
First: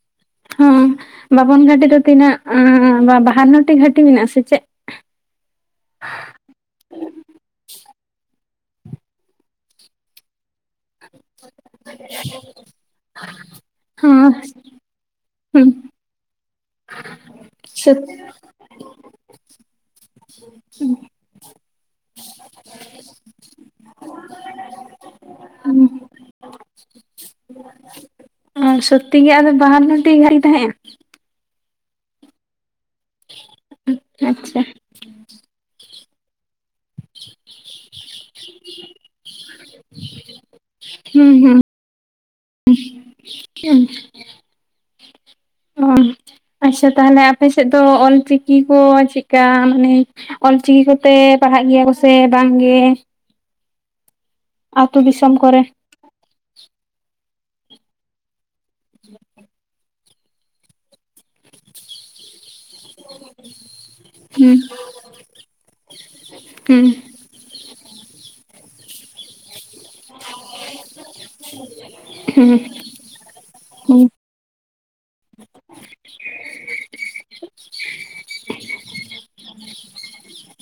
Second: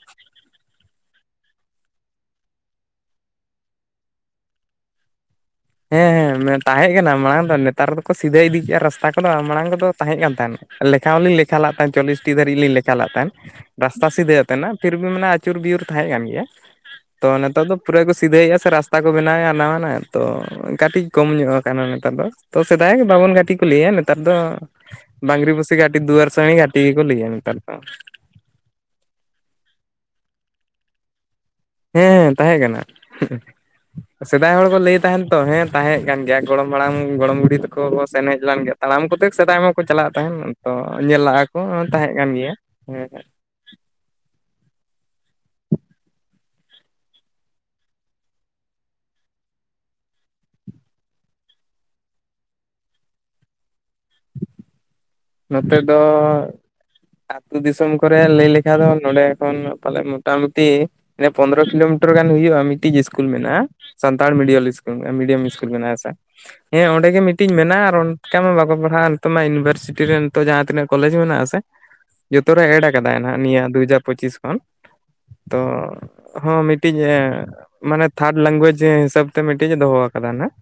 ᱦᱩᱸ ᱵᱟᱵᱚᱱ ᱜᱷᱟᱴᱤ ᱫᱚ ᱛᱤᱱᱟᱹᱜ ᱵᱟᱦᱟᱱᱱᱚᱴᱤ ᱜᱷᱟᱴᱤ ᱢᱮᱱᱟᱜ ᱥᱮ ᱪᱮᱫ, ᱦᱮᱸ ᱦᱮᱸ ᱛᱟᱦᱮᱸ ᱠᱟᱱᱟ ᱢᱟᱲᱟᱝ ᱫᱚ ᱱᱮᱛᱟᱨ ᱫᱚᱠᱚ ᱥᱤᱫᱟᱹ ᱤᱫᱤ ᱠᱮᱫᱼᱟ ᱨᱟᱥᱛᱟ ᱠᱚ ᱫᱚ ᱢᱟᱬᱟᱝ ᱠᱚᱫᱚ ᱛᱟᱦᱮᱸ ᱠᱟᱱ ᱛᱟᱦᱮᱸᱱᱟ, ᱞᱮᱠᱷᱟ ᱦᱚᱸ ᱞᱤᱧ ᱞᱮᱠᱷᱟ ᱞᱟᱫ ᱛᱟᱦᱮᱸᱫ ᱪᱚᱞᱞᱤᱥ ᱴᱤ ᱫᱷᱟᱹᱨᱤᱡ ᱞᱤ ᱞᱮᱠᱷᱟ ᱞᱮᱫ ᱛᱟᱦᱮᱸᱫ, ᱨᱟᱥᱛᱟ ᱥᱤᱫᱷ ᱛᱟᱦᱮᱸᱱᱟ᱾ ᱛᱤᱨᱵᱤ ᱢᱟᱱᱮ ᱟᱪᱩᱨ ᱵᱤᱭᱩᱨ ᱛᱟᱦᱮᱸᱜ ᱠᱟᱱ ᱜᱮᱭᱟ, ᱛᱚ ᱱᱤᱛᱟᱨ ᱫᱚ ᱯᱩᱨᱟᱹ ᱠᱚ ᱥᱤᱫᱷᱼᱟ ᱥᱮ ᱨᱟᱥᱛ ᱛᱟ ᱠᱚ ᱵᱮᱱᱟᱣ ᱮᱫ-ᱟ ᱱᱟᱣᱟᱱᱟᱜ ᱛᱚ ᱠᱟᱹᱴᱤᱡ, ᱠᱚᱢ ᱧᱚᱜ ᱠᱟᱱᱟ ᱱᱮᱛᱟᱨ ᱫᱚ ᱛᱚ ᱥᱮᱫᱟᱭ ᱜᱮ ᱵᱟᱵᱚᱱ ᱜᱷᱟᱰᱤ ᱠᱚ ᱞᱟᱹᱭᱟ ᱱᱮᱛᱟᱨ ᱫᱚ ᱵᱟᱝᱨᱤ ᱯᱚᱥᱤ ᱦᱚᱸ ᱜᱷᱟᱴᱤ ᱫᱩᱣᱟᱹᱨ ᱥᱟᱬᱤ ᱜᱷᱟᱴᱤ ᱜᱮ ᱠᱚ ᱞᱟᱹᱭᱟ ᱱᱮᱛᱟᱨ ᱫᱚ, ᱚ ᱥᱚᱛᱛᱤ ᱜᱮ ᱟᱫᱚ ᱵᱟᱦᱟᱱᱱᱚᱴᱤ ᱜᱷᱟᱴᱤ ᱛᱟᱦᱮᱸᱜ-ᱟ, ᱦᱮᱸᱻᱦᱮᱸ ᱛᱟᱦᱮᱸ ᱠᱟᱱᱟ ᱥᱮᱫᱟᱭ ᱟᱪᱪᱷᱟ ᱦᱚᱲ ᱠᱚ ᱞᱟᱹᱭ ᱛᱟᱦᱮᱱ ᱛᱚ ᱦᱮᱸ ᱛᱟᱦᱮᱸᱜ ᱠᱟᱱ ᱜᱮᱭᱟ, ᱜᱚᱲᱚᱢ ᱦᱟᱲᱟᱢ ᱜᱚᱲᱚᱢ ᱵᱩᱲᱰᱤ ᱛᱟᱠᱚ ᱠᱚ ᱥᱮᱱ ᱦᱮᱡ ᱞᱮᱱ ᱜᱮᱭᱟ ᱛᱟᱲᱟᱢ ᱠᱚᱛᱮ ᱥᱮᱫᱟᱭ ᱢᱟᱠᱚ ᱪᱟᱞᱟᱜ ᱛᱟᱦᱮᱸᱱ ᱛᱚ ᱧᱮᱞ ᱦᱩᱸ ᱞᱟᱜᱼᱟ ᱦᱩᱸ ᱠᱚ, ᱛᱟᱸᱦᱮᱜ ᱠᱟᱱ ᱜᱮᱭᱟ ᱦᱮᱸ ᱦᱮᱸ [inaudible] ᱚᱸᱻ ᱟᱪᱪᱷᱟ ᱛᱟᱦᱚᱞᱮ ᱟᱯᱮ ᱥᱮᱫ ᱫᱚ ᱚᱞᱪᱤᱠᱤ ᱠᱚ ᱪᱮᱫᱠᱟ ᱢᱟᱱᱮ, ᱚᱞᱪᱤᱠᱤ ᱠᱚᱛᱮ ᱯᱟᱲᱦᱟᱜ ᱜᱮᱭᱟ ᱠᱚᱥᱮ ᱵᱟᱝ ᱜᱮ? ᱟᱛᱳ ᱫᱤᱥᱚᱢ ᱠᱚᱨᱮ, ᱱᱚᱛᱮ ᱫᱚ ᱟᱹᱛᱩ ᱫᱤᱥᱚᱢ ᱠᱚᱨᱮ ᱞᱟᱹᱭ ᱞᱮᱠᱷᱷᱟ ᱫᱚ ᱱᱚᱸᱰᱮ ᱠᱷᱚᱱ ᱯᱟᱞᱮ ᱱᱚ ᱢᱚᱴᱟᱢᱩᱴᱤ ᱯᱚᱱᱨᱚ ᱠᱤᱞᱳᱢᱤᱴᱚᱨ ᱜᱟᱱ ᱦᱩᱭᱩᱜᱼᱟ ᱢᱤᱫ ᱴᱤᱡ ᱤᱥᱠᱩᱞ ᱢᱮᱱᱟᱜᱼᱟ ᱥᱟᱱᱛᱟᱲ ᱦᱩᱸ ᱢᱤᱰᱤᱭᱚᱞ ᱤᱥᱠᱩᱞ ᱢᱮᱱᱟᱜᱼᱟ ᱢᱤᱰᱤᱭᱟᱢ ᱤᱥᱠᱩᱞ ᱢᱮᱱᱟᱜᱼᱟ ᱥᱮ ᱦᱮᱸ ᱚᱸᱰᱮ ᱦᱩᱸ ᱜᱮ ᱢᱤᱫ ᱛᱤᱧ ᱢᱮᱱᱟ ᱟᱨ ᱚᱱᱠᱟ ᱢᱟ ᱵᱟᱠᱚ ᱯᱟᱲᱦᱟᱜᱼᱟ ᱱᱤᱛᱚᱜ ᱢᱟ ᱤᱱᱵᱷᱟᱨᱥᱤᱴᱤ ᱨᱮᱱ ᱱᱤᱛᱚᱜ ᱡᱟᱦᱟᱸ ᱛᱤᱱᱟᱹᱜ ᱠᱚᱞᱮᱡᱽ ᱢᱮᱱᱟᱜᱼᱟ ᱥᱮ, ᱡᱚᱛᱚ ᱨᱮ ᱦᱮᱰ ᱠᱟᱫᱟᱭ ᱱᱟᱦᱟᱜ ᱱᱤᱭᱟᱹ ᱫᱩ ᱦᱟᱡᱟᱨ ᱯᱚᱸᱪᱤᱥ ᱠᱷᱚᱱ, ᱛᱚ ᱦᱚᱸ ᱢᱤᱜᱴᱤᱡ ᱮᱸᱻ ᱢᱟᱱᱮ ᱛᱷᱟᱨᱰ ᱞᱮᱝᱜᱩᱭᱮᱡ ᱦᱤᱥᱟᱹᱵ ᱛᱮ ᱢᱤᱫᱴᱤᱡ ᱮ ᱫᱚᱦᱚ ᱠᱟᱫᱟ ᱱᱷᱟᱜ,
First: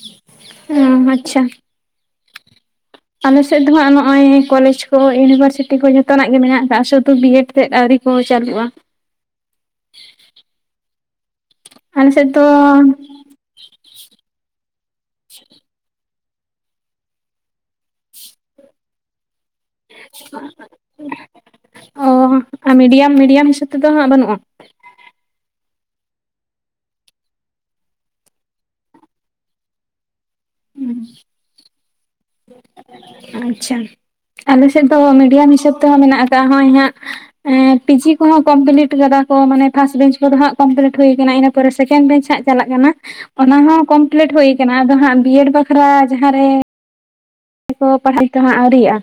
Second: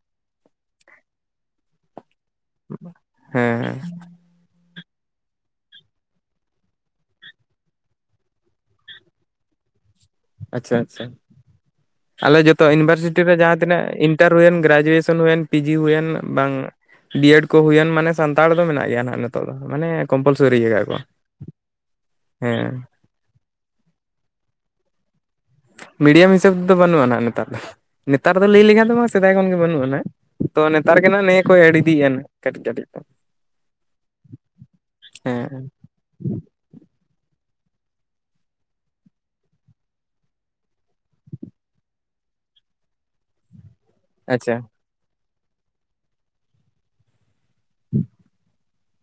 ᱚ ᱟᱪᱪᱷᱟ, [unintelligible] ᱟᱞᱮ ᱥᱮᱫ ᱫᱚ ᱦᱮᱸ ᱦᱟᱸᱜ ᱱᱚᱜᱼᱚᱭ ᱠᱚᱞᱮᱡᱽ, ᱛᱚ ᱤᱭᱩᱱᱤᱵᱷᱟᱨᱥᱤᱴᱤ ᱠᱚ ᱡᱷᱚᱛᱚᱱᱟᱜ ᱜᱮ ᱢᱮᱱᱟᱜ ᱟᱠᱟᱜ ᱥᱩᱫᱩ ᱵᱤᱭᱮᱰ ᱛᱮᱫ ᱟᱹᱣᱨᱤ ᱠᱚ ᱪᱟᱹᱞᱩᱜᱼᱟ, ᱟᱪᱪᱷᱟ ᱟᱪᱪᱷᱟ ᱥᱮᱫ ᱟᱞᱮ ᱫᱚ ᱡᱚᱛᱚ ᱤᱱᱤᱵᱟᱨᱥᱤᱴᱤ ᱨᱮ ᱡᱟᱦᱟᱸ ᱛᱤᱱᱟᱹᱜ ᱤᱱᱴᱟᱨ ᱦᱩᱭᱮᱱ ᱜᱨᱮᱡᱩᱭᱮᱥᱚᱱ ᱥᱚᱱ ᱦᱩᱭᱮᱱ ᱯᱤᱡᱤ ᱦᱩᱭᱮᱱ ᱵᱟᱝ ᱵᱤᱭᱮᱰ ᱠᱩ ᱦᱩᱭᱮᱱ ᱢᱟᱱᱮ ᱥᱟᱱᱛᱟᱲ ᱫᱚ ᱢᱮᱱᱟᱜ ᱜᱮᱭᱟ ᱱᱟᱜ ᱱᱤᱛ ᱚ ᱦᱮᱸ ᱟ ᱢᱤᱰᱤᱭᱟᱢ ᱢᱤᱰᱤᱭᱟᱢ ᱦᱤᱥᱟᱹᱵ ᱛᱮᱫᱚ ᱦᱟᱸᱜ ᱵᱟᱹᱱᱩᱜᱼᱟ? ᱢᱤᱰᱤᱭᱟᱢ ᱦᱤᱥᱟᱹᱵ ᱛᱮᱫᱚ ᱵᱟᱹᱱᱩᱜᱼᱟ ᱱᱟᱦᱟᱜ ᱱᱮᱛᱟᱨ ᱫᱚ ᱱᱮᱛᱟᱨ ᱫᱚ ᱞᱟᱹᱭ ᱞᱮᱠᱷᱟᱱ ᱫᱚ ᱵᱟᱝ ᱥᱮᱫᱟᱭ ᱠᱷᱚᱱᱜᱮ ᱵᱟᱹᱱᱩᱜᱼᱟ ᱱᱟᱦᱟᱜ, ᱛᱚ ᱱᱮᱛᱟᱨ ᱜᱮ ᱱᱟᱸᱜ ᱱᱮᱜ-ᱮ ᱠᱚ ᱮᱰ ᱤᱫᱤᱭᱮᱜᱼᱟ ᱱᱟᱜ ᱠᱟᱹᱴᱤᱡ ᱠᱟᱹᱴᱤᱡ ᱟᱪᱪᱷᱟ ᱟᱞᱮ ᱥᱮᱫ ᱫᱚ ᱢᱤᱰᱤᱭᱟᱢ ᱦᱮᱸ ᱦᱤᱥᱟᱹᱵ ᱛᱮᱦᱚᱸ ᱢᱮᱱᱟᱜ ᱠᱟᱜᱼᱟ ᱦᱚᱸᱜᱼᱚᱭ ᱦᱟᱸᱜ, ᱮᱸ ᱯᱤᱡᱤ ᱠᱚᱦᱚᱸ ᱠᱚᱢᱯᱞᱤᱴ ᱠᱟᱫᱟ ᱠᱚ ᱢᱟᱱᱮ ᱯᱷᱟᱥᱴ ᱵᱮᱪ ᱠᱚᱫᱚ ᱦᱟᱸᱜ ᱠᱚᱢᱯᱞᱤᱴ ᱦᱩᱭ ᱠᱟᱱᱟ ᱤᱱᱟᱹ ᱯᱚᱨᱮ ᱥᱮᱠᱮᱱᱰ ᱵᱮᱪ ᱦᱟᱸᱜ ᱪᱟᱞᱟᱜ ᱠᱟᱱᱟ ᱚᱱᱟ ᱦᱚᱸ ᱠᱚᱢ, ᱯᱞᱤᱴ ᱦᱩᱭ ᱟᱪᱪᱷᱟ ᱠᱟᱱᱟ ᱟᱫᱚ ᱦᱟᱸᱜ ᱵᱤᱭᱮᱰ ᱵᱟᱠᱷᱨᱟ ᱡᱟᱦᱟᱸ ᱨᱮ, ᱠᱚ ᱯᱟᱲᱦᱟᱸᱜ ᱱᱤᱛᱚᱜ ᱦᱚᱸ ᱟᱹᱣᱨᱤᱜᱼᱟ,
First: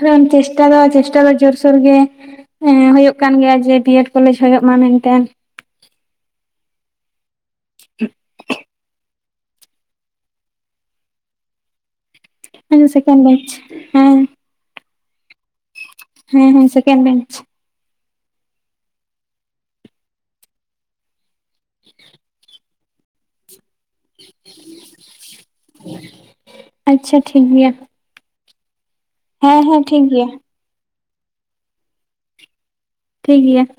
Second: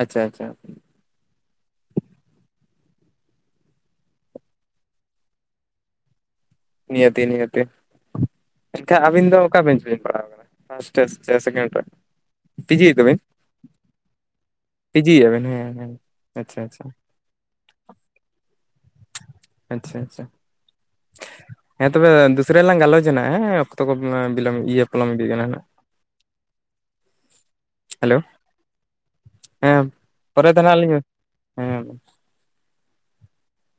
ᱟᱪᱪᱷᱟ ᱟᱪᱪᱷᱟ ᱪᱮᱥᱴᱟ ᱫᱚ ᱪᱮᱥᱴᱟ ᱫᱚ ᱡᱳᱨ, ᱥᱩᱨ ᱜᱮ ᱮᱸ ᱦᱩᱭᱩᱜ ᱠᱟᱱ ᱜᱮᱭᱟ ᱡᱮ ᱵᱤᱭᱮᱰ ᱠᱚᱞᱮᱡ ᱦᱤᱭᱩᱜ ᱢᱟ ᱢᱮᱱᱛᱮ ᱾ ᱱᱤᱭᱟᱹ ᱛᱤ ᱱᱤᱭᱟᱹᱛᱮ ᱮᱱᱠᱷᱟᱱ ᱟᱹᱵᱤᱱ ᱫᱚ ᱚᱠᱟ ᱵᱮᱧᱪ ᱵᱤᱱ ᱯᱟᱲᱟᱣ ᱠᱟᱱᱟ ᱯᱷᱟᱥ ᱴᱮᱥ ᱥᱮ ᱥᱮᱠᱮᱱᱰ ᱴᱮ? ᱟᱞᱤᱧ ᱫᱚ ᱥᱮᱠᱮᱱ ᱵᱮᱧᱪ ᱦᱮᱸ ᱾ ᱯᱤᱡᱤ ᱮᱜᱼᱟ ᱵᱮᱱ? ᱦᱮᱸ ᱦᱮᱸ ᱾ ᱦᱮᱸ ᱦᱮᱸ ᱥᱮᱠᱮᱱᱰ ᱵᱮᱧᱪ ᱾ ᱟᱪᱪᱷᱟ ᱟᱪᱪᱷᱟ ᱦᱮᱸ ᱛᱚᱵᱮ ᱫᱩᱥᱨᱟ ᱞᱟᱝ ᱜᱟᱞᱚᱪᱟ ᱱᱟᱜ ᱦᱮᱸ ᱾ ᱚᱠᱛᱚ ᱠᱚ ᱢᱟ ᱵᱤᱞᱚᱢ ᱤᱭᱟᱹ ᱯᱚᱞᱚᱢ ᱤᱫᱤ ᱠᱟᱱᱟ ᱱᱟᱜ ᱾ ᱟᱪᱪᱷᱟ ᱴᱷᱤᱠ ᱜᱮᱭᱟ ᱾ ᱦᱮᱞᱚ ᱦᱮᱸ ᱴᱷᱤᱠ ᱜᱮᱭᱟ ᱯᱚᱨᱮ ᱛᱮ ᱱᱟᱜ ᱞᱤᱧ ᱦᱮᱸ ᱴᱷᱤᱠ ᱜᱮᱭᱟ ᱾